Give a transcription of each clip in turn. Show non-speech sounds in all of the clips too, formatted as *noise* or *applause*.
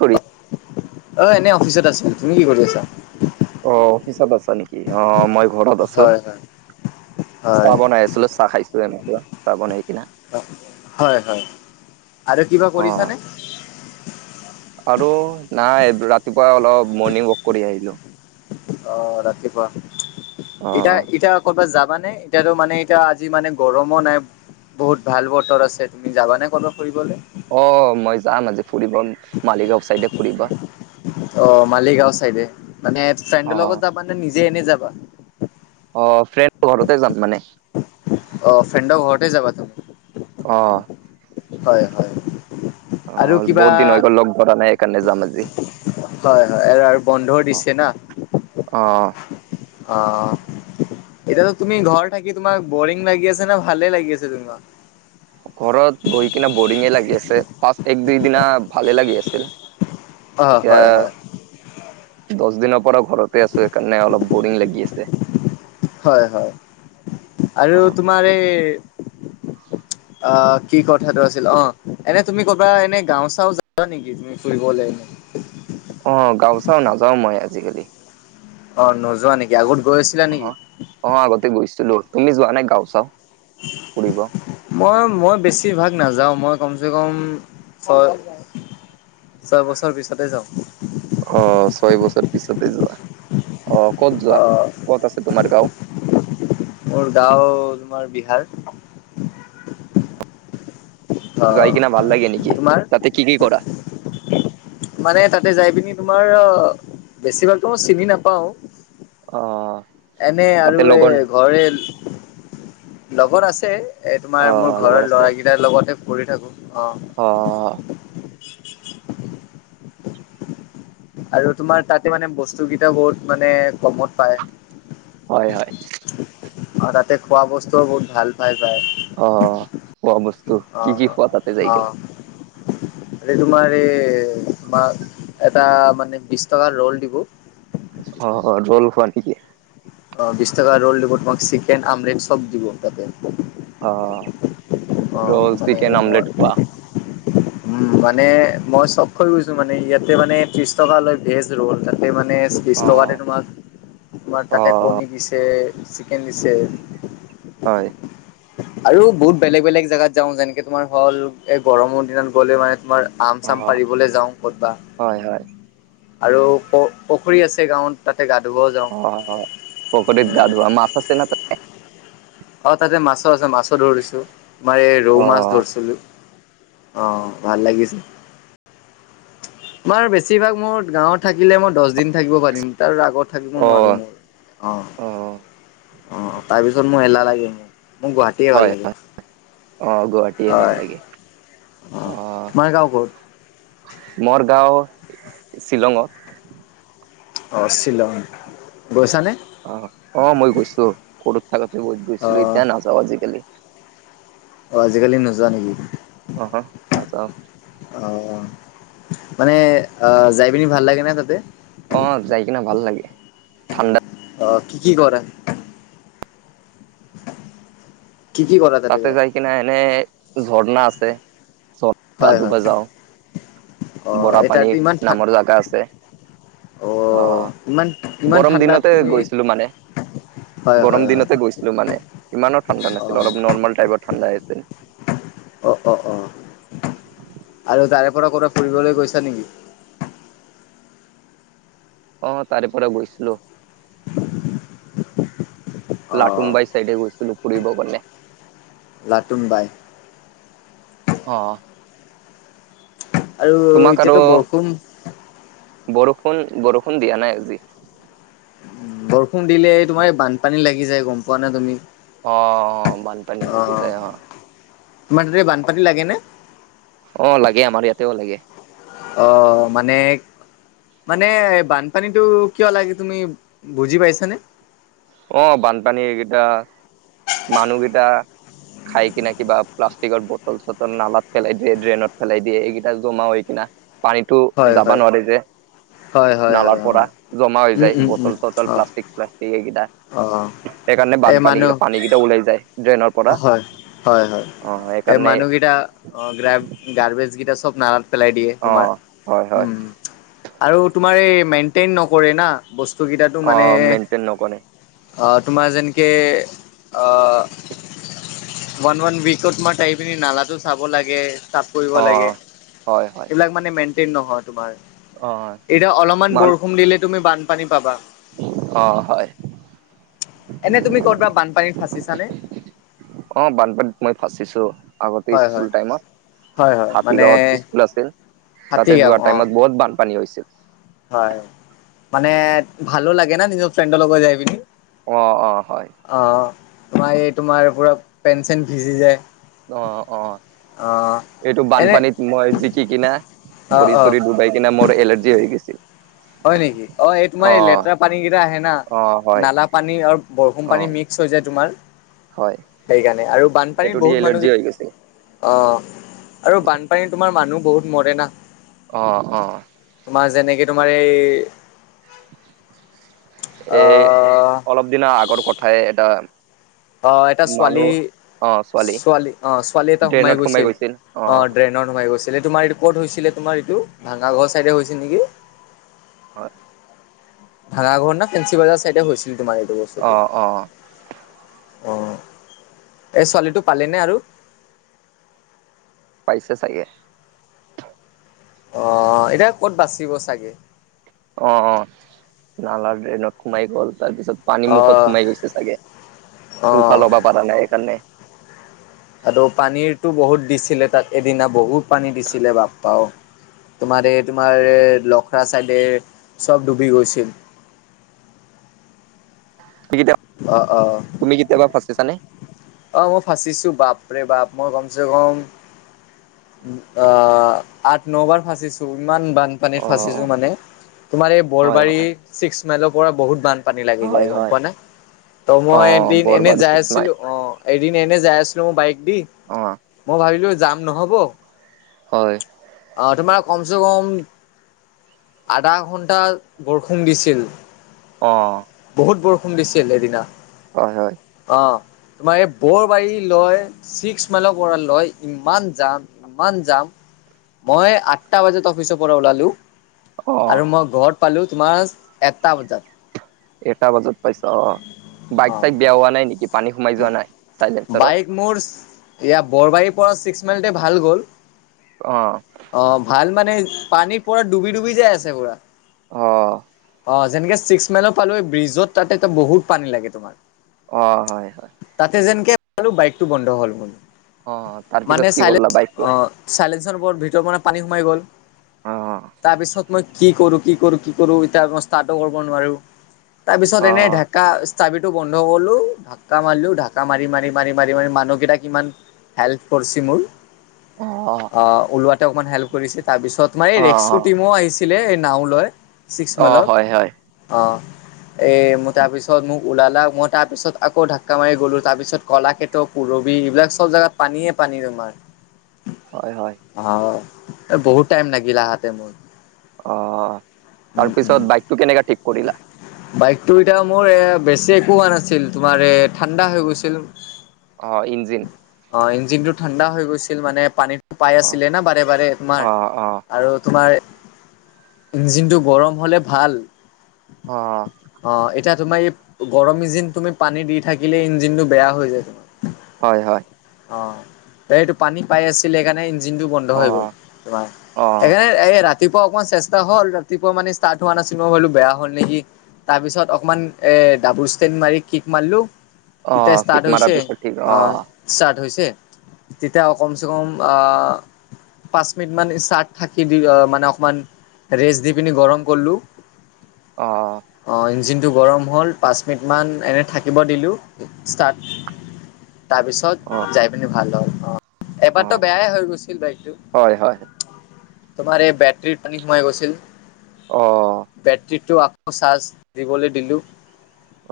কৰি অ', এনে অফিচত আছোঁ তুমি কি কৰি আছা। অ' অফিচত আছা নিকি অ মই। ঘৰত আছো, হয় হয় চাহ হয় বনাই আছিলো চাহ খাইছো এনেকে চাহ বনাই কিনে। হয় হয় আৰু কিবা অ কৰিছানে। আৰু নাই ৰাতিপুৱা অলপ মৰ্ণিং ৱক কৰি আহিলো। অ', ৰাতিপুৱা, অ ইতা- ইতা কৰ'বাত যাবা নে। এতিয়াতো মানে ইতা আজি মানে গৰমো নাই বহুত ভাল বতৰ আছে তুমি যাবানে ক'ৰবাত ফুৰিবলে। অ', মই যাম আজি ফুৰিব, মালিগাঁও ছাইডে ফুৰিব। অ', মালিগাঁও চাইডে, মানে অ ফ্ৰেণ্ডৰ লগত যাবা নে নিজে এনে যাবা। অ', ফ্ৰেণ্ড ঘৰতে যাম মানে। অ' ফেণ্ড ঘৰতে যাবা তুমি অঁ। হয় হয়। আৰু অ' কিবা বহুত দিন হৈ গল লগ কৰা নাই সেইকাৰণে যাম আজি। হয় হয় এৰ আৰ বন্ধও দিছে না। অঁ। অ' এতিয়াতো তুমি ঘৰ থাকি তোমাক বৰিং লাগি আছে নে, ভালে লাগি আছে তোমাৰ ঘৰত বহি কিনে বৰিঙে লাগি আছে ফাৰ্ষ্ট এক দুই দিনা ভালে লাগি আছিল। অ এতিয়া হয় হয়। দছ দিনৰ পৰা ঘৰতে আছো সেইকাৰণে অলপ বৰিং লাগি আছে। হয় হয় আৰু অ তোমাৰ এই। অ' কি কথাটো আছিল অ এনে তুমি ক'বা এনে গাও চাও যাবা নেকি তুমি। ফুৰিবলে এনে অ' গাও চাওঁ নাযাওঁ মই আজিকালি। অ' নোযোৱা নিকি আগত গৈছ অ অ আগতে গৈছিলো। তুমি যোৱা নাই গাও চাও ফুৰিব? মই মই বেছিভাগ নাযাওঁ মই কমচে কম ছয় ছয় বছৰ পিছতে যাওঁ। অ ছয় বছৰ পিছতে যোৱা, অ ক'ত অ যোৱা? ক'ত আছে তোমাৰ গাওঁ? মোৰ গাঁও তোমাৰ বিহাৰ। অ যাই কিনা ভাল লাগে নেকি? তোমাৰ? তাতে কি কি কৰা? মানে তাতে যাই পিনি তোমাৰ আ বেছি ভাগ ত মই চিনি নাপাও। অ। এনে আৰু তাতে এ লগৰ ঘৰে লগৰ আছে। এ অ তোমাৰ মোৰ লগৰ ঘৰৰ আছে লৰা কেইটাৰ লগতে খুৰি থাকো অ। অ। আৰু তোমাৰ তাতে মানে বস্তু কেইটা বহুত মানে কমত পায়। হয় হয়। অ তাতে খোৱা বস্তুও বহুত ভাল পাই যায়। অ খোৱা বস্তু কি কি খোৱা তাতে যাই কেনে? আৰু তোমাৰ এই তোমাক এটা মানে বিশ টকাৰ ৰ'ল দিব। অ অ ৰল খোৱা নেকি? অ বিশ টকা ৰোল দিব তোমাক চিকেন আমলেট সব দিব তাতে। অ অ ৰ'ল মানে চিকেন আমলেট খোৱা। মই *inaudible* উম, মানে মই চব খৈ গৈছো মানে ইয়াতে মানে ত্ৰিশ টকা লয় ভেজ ৰোল তাত। তাতে মানে অ তোমাক, তোমাৰ অ তাতে কণী দিছে চিকেন দিছে। হয়। আৰু বহুত বেলেগ বেলেগ জেগাত যাওঁ যেনেকে তোমাৰ হ'ল এই গৰমৰ দিনত গ'লে মানে তোমাৰ আম অ চাম পাৰিবলে যাওঁ ক'তবা হয় হয়। আৰু প পুখুৰী আছে গাঁৱত। তাতে গা ধুবজ অ পখৰীত গা ধৱা, মাছ আছে না তাত? অ তাতে মাছো আছে মাছো ধৰিছোঁ। তমাৰ এই ৰৌ মাছ অ', ধৰছিলো। অ ভাল লাগিছে। তোমাৰ বেছিভাগ মোৰ গাঁৱত থাকিলে মই দছ দিন থাকিব পাৰিম তাৰ আগত থাকিব অ', নোৱাৰো মোৰ। অ অ তাৰপিছত মোৰ হেলাহ লাগে মো। মো গুৱাহাটীয়ে ভাল হয়, লাগে। অ গুৱাহাটীয়ে ভাল হয় লাগে, অ। তোমাৰ গাঁও ক'ত? মৰ গাঁও শ্বিলঙত। অ শ্বিলং, গৈছানে? অ অ মই গৈছো সৰু থাকোতে বহুত অ গৈছিলো এতিয়া নাযাও আজিকালি। অ আজিকালি নোযোৱা নেকি? অহা নাযাওঁ। অ মানে আহ যাই পিনি ভাল লাগে না তাতে? অ যাই কিনে ভাল লাগে, ঠাণ্ডাত। অ কি কি কৰা? কি কি কৰা তাতে যায়? কিনা এনে ঝৰ্ণা আছে, ঝৰ্ণা গা হয় ধুব হয়, যাওঁ। অ', এই বৰাপানী তাতো ইমান ঠা নামৰ জেগা আছে। অ', অহ ইমান ইমান গৰম ঠাণ্ডাত দিনতে তুমি গৈছিলো মানে। হয় গৰম হয় হয়, দিনতে গৈছিলো মানে ইমানো ঠাণ্ডা নাছিল অ', অলপ নৰ্মেল টাইপৰ ঠাণ্ডা আছিল। অ অ অ আৰু তাৰে পৰা ক'বাত ফুৰিবলৈ গৈছা নেকি? অ তাৰে পৰা গৈছিলো *inaudible* অ', লাটুমবাইৰ চাইডে গৈছিলো ফুৰিব গণে লাটুম বাই অ আৰু তোমাক আৰু এতিয়াতো বৰষুণ বৰষুণ বৰষুণ দিয়া নাই আজি বৰষুণ দিলে তোমাৰ এই বানপানী লাগি যায় গম পোৱা নে তুমি অ অ বান বানপানী অ লাগি যায় তোমাৰ তাতে বানপানী লাগে নে অ লাগে আমাৰ ইয়াতেও লাগে অ মানে এক মানে বানপানীটো কিয় লাগে তুমি বুজি পাইছানে অ বানপানী এইকেইটা মানুহগিটা খাই কিনে কিবা প্লাষ্টিকৰ বটল চটল নালাত পেলাই দিয়ে ড্ৰেইনত পেলাই দিয়ে এইকেইটা জমা হৈ কিনা পানীটো হয় যাব হয় নোৱাৰে যে হয় হয় হয় নালাৰ অ পৰা জমা হৈ উম যায় উম উম বটল চটল অ প্লাষ্টিক শ্লাষ্টিক সেইকেইটা অ সেইকাৰণে এই বানপানী মানুহ কেইটা পানীকেইটা ওলাই যায় ড্ৰেইনৰ পৰা হয় হয় হয় অ', এই সেইকাৰণে মানুহকেইটা অ গ্ৰ গাৰ্বেজ কেইটা চব নালাত পেলাই দিয়ে তোমাৰ অ', হয় উম হয় উম আৰু তোমাৰ এই মেইনটেইন নকৰে না বস্তুকেইটাটো মানে অ', মেইনটেইন নকৰে। অ তোমাৰ যেনেকে ওৱান ওৱান উৱকত মই টাইপিনি নালাটো চাব লাগে চাফ কৰিব লাগে অ', হয়, হয়, এইবিলাক মানে মেইন্টেইন নহয় তোমাৰ অ', এতিয়া অলপমান মান বৰষুণ দিলে তুমি বানপানী পাবা অ হয় এনে তুমি ক'ৰবাত বানপানীত, ফাঁচিছানে- অ বানপানীত, মই ফাঁচিছো আগতে হয় স্কুল হয় টাইমত। হয় হয় হাতী, মানে গাঁও স্কুল আছিল। তাতে হাতীগাঁও যোৱা অ টাইমত বহুত বানপানী হৈছিল। হয় মানে ভালো লাগে না নিজৰ ফ্ৰেণ্ডৰ লগত যাই পিনি অ অ হয় অ তোমাৰ এই তোমাৰ পুৰা পেঞ্চন ভিজি যায় অ অ অ এইটো এনে বানপানীত মই জিকি কিনা অ ভৰি অ চৰি ডুবাই কিনা মোৰ এলাৰ্জি হৈ গিছি হয় নেকি অ এই তোমাৰ এই লেতেৰা পানী কেইটা আহে না অ', হয়, নালা পানী আৰু বৰষুণ পানী অ', মিক চৈ যে তোমাৰ হয়, সেইকাৰণে আৰু বানপানীত এইটো দি বহুত এলাৰ্জি মানুহ হৈ গৈছিল। অ আৰু বানপানী, তোমাৰ মানুহ বহুত মৰে না। অ অ, তোমাৰ যেনেকে তোমাৰ এই এই আহ অলপ দিনা আগৰ কথাই এটা অ এটা ছোৱালী মানুহ ছোৱালী অ ছোৱালী এটা সোমাই গৈছিল। অ ড্ৰেইনত, সোমাই গৈছিল এই তোমাৰ এইটো ক'ত হৈছিলে তোমাৰ এইটো ভাঙাঘৰ ছাইডে হৈছিল নেকি। হয়। ভাঙা ঘৰ ন ফেসি বাজাৰ চাইডে হৈছিলি তোমাৰ এইটো অ বস্তুটো- অ অ এই ছোৱালীটো পালিনে‌ আৰু পাইছে চাগে। অ এতিয়া ক'ত বাচিব চাগে। অ অ নালা ড্ৰেইনত সোমাই গ'ল তাৰপিছত পানী অ মুখত সোমাই গৈছে চাগে, অ উশাহ লবা পাৰা নাই সেইকাৰণে আৰু পানীৰতো বহুত দিছিলে তাত এদিনা বহুত পানী দিছিলে বাপ্পাও তোমাৰ এই তোমাৰ লখৰা চাইডে চ'ব ডুবি গৈছিল। সেইকিতা অঁ অঁ। তুমি কেতিয়াবা ফঁচিছা নে? অ মই ফাঁচিছো বাপ ৰে বাপ, মই কমচে কম অ আঠ ন' বাৰ ফাঁচিছো, ইমান বানপানীত অ ফাঁচিছো মানে। তোমাৰ এই হয় বৰবাৰী, হয় ছিক্স মাইলৰ পৰা বহুত বান, পানী লাগি হয় যায়। গম হয় পোৱা নে? ত' অ মই এদিন এনে বৰবাৰী যাই ছিক্স আছিলো মাইল অ এদিন এনে যাই আছিলো মই বাইক দি, অ মই ভাবিলো যাম নহ'ব, হয়। অঁ তোমাৰ কমচে কম আধা ঘণ্টা বৰষুণ, দিছিল। অঁ। বহুত বৰষুণ দিছিল সেইদিনা। হয় হয়। অ তোমাৰ এই বৰবাৰী লয়, ছিক্স মাইলৰ পৰা লয় ইমান যাম। ইমান যাম, মই আঠটা বজাত অফিচৰ পৰা ওলালো, অ আৰু মই ঘৰত পালোঁ তোমাৰ এটা বজাত। এটা বজাত পাইছ অ। বাইক অ চাইক বিয়া হোৱা নাই নেকি, পানী সোমাই যোৱা নাই চাইলেনচাৰত? বাইক মোৰ ইয়াত বৰবাৰীৰ পৰা ছিক্স মাইলতে ভাল গ'ল। অঁ। অ ভাল মানে পানীৰ পৰা ডুবি- ডুবি যাই আছে পুৰা। অঁ। অ যেনেকে ছিক্স মাইলৰ পালো, ব্ৰিজত তাত এটা বহুত পানী লাগে তোমাৰ। অ হয় হয়। তাতে যেনকে আৰু বাইকটো বন্ধ হ'ল মোৰ। অ' তাৰ পিছত কি কৰলা বাইকটো? চাইলেনচাৰ ওপৰত ভিতৰ পৰা পানী সোমাই গ'ল, অ তাৰপিছত মই কি কৰো, কি কৰো, কি কৰো এতিয়া মই ষ্টাৰ্টো কৰিব নোৱাৰো, তাৰ পিছত অ এনেঢাক কা চাবিটো বন্ধ কৰি'লো, ঢাককা মাৰিলো, ঢাকা মাৰি, মাৰি, মাৰি, মাৰি, মাৰি মানুহকেইটাক ইমান হেল্প কৰিছে মোৰ। অঁ। অ ওলোৱাতে অকমান হেল্প কৰিছে। তাৰপিছত মানে এই ৰেক্ক টিমো আহিছিলে। এই নাও লৈ। ছিক্স অ অ মালত, হয় হয় অঁ' এই ম তাৰপিছত মোক ওলালা মই তাৰপিছত আকৌ ধাক্কা মাৰি গ'লো। তাৰপিছত কলাকেত, পুৰবি এইবিলাক চব জেগাত পানীয়ে পানী তোমাৰ। *inaudible* হয় হয়। অ' বহুত টাইম লাগিল আহাতে মোৰ। অ' উম উম তাৰপিছত বাইক টো কেনেকা ঠিক কৰিলা? বাইকটো এতিয়া মোৰ এ বেছি একো হোৱা নাছিল। তোমাৰ এ ঠাণ্ডা হৈ গৈছিল। অ ইঞ্জিন? অ ইঞ্জিন টো ঠাণ্ডা হৈ গৈছিল, মানে পানীটো অ পায় আছিলে না বাৰে বাৰে তোমাৰ। অ অ আৰু তোমাৰ ইঞ্জিনটো গৰম হ'লে ভাল। অ' এতিয়া তোমাৰ এই গৰম ইজিন তুমি পানী দি থাকিলে ইঞ্জিন টো বেয়া হৈ যায়। হয়, হয়। অ'এইটো পানী পাই আছিলে সেইকাৰণে ইঞ্জিনটো বন্ধ অ হৈ গ'ল, তোমাৰ। অ সেইকাৰণে এই ৰা ৰাতিপুৱা অকণ চেষ্টা হ'ল, ৰাতিপুৱা মানে ষ্টাৰ্ট হোৱা নাছিল মই ভাবিলো বেয়া হ'ল নেকি। তাৰ পিছত অকমান এ ডাবুল ষ্টেন মাৰি কিক মাৰিলো। অ তেতিয়া কিক ষ্টাৰ্ট মাৰাৰ হৈছে, পিছত ঠিক অ অঁ। ষ্টাৰ্ট হৈছে, তেতিয়া কমচেকম আহ'। পাঁচ মিনিট মান চাৰ্ট থাকি দি মানে অকমান- ৰেচ দি পিনি গৰম কৰলো। অঁ অঁ ইঞ্জিনটো গৰম হ'ল, পাঁচ মিনিটমান এনে থাকিব দিলোঁ ষ্টাৰ্ট তাৰপিছত অ যাই পিনি ভাল হ'ল, অঁ। অ এবাৰতো বেয়াই হৈ গৈছিল বাইকটো। হয় হয় তোমাৰ এই বেটৰীত পানী সোমাই গৈছিল, অ বেটৰী- টো আকৌ চাৰ্জ দিবলৈ দিলো।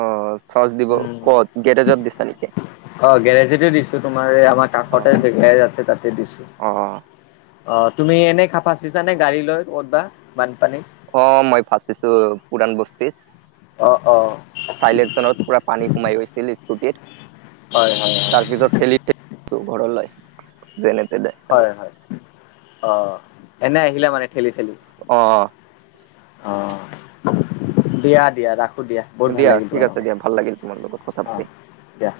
অ চচ দিব ক'ত গেৰেজত দিছা নেকি? অ গেৰেজতে দিছো, তোমাৰ এই আমাৰ অ কাষতে গেৰেজ আছে তাতে দিছো। অ অ' তুমি এনেই খা ফাচিছা নে গাড়ী লৈ ক'তবা বানপানী। অ মই ফাচিছো পুৰাণ বস্তিত। অ' অ' চাইলেনচাৰত পুৰা পানী সোমাই গৈছিল স্কুটিত, হয় হয় তাৰ পিছত ঠেলি ঘৰলৈ যেনে তেনে। আৰু হয় হয়, অ' এনে আহিলে মানে ঠেলি ঠেলি। অ' অ' অঁ দিয়া দিয়া ৰাখোঁ দিয়া। বহুত ভাল দিয়া লাগিল ঠিক তোমাৰ আছে লগত দিয়া, ভাল লাগিল তোমাৰ লগত কথা অ', পাতি। দিয়া,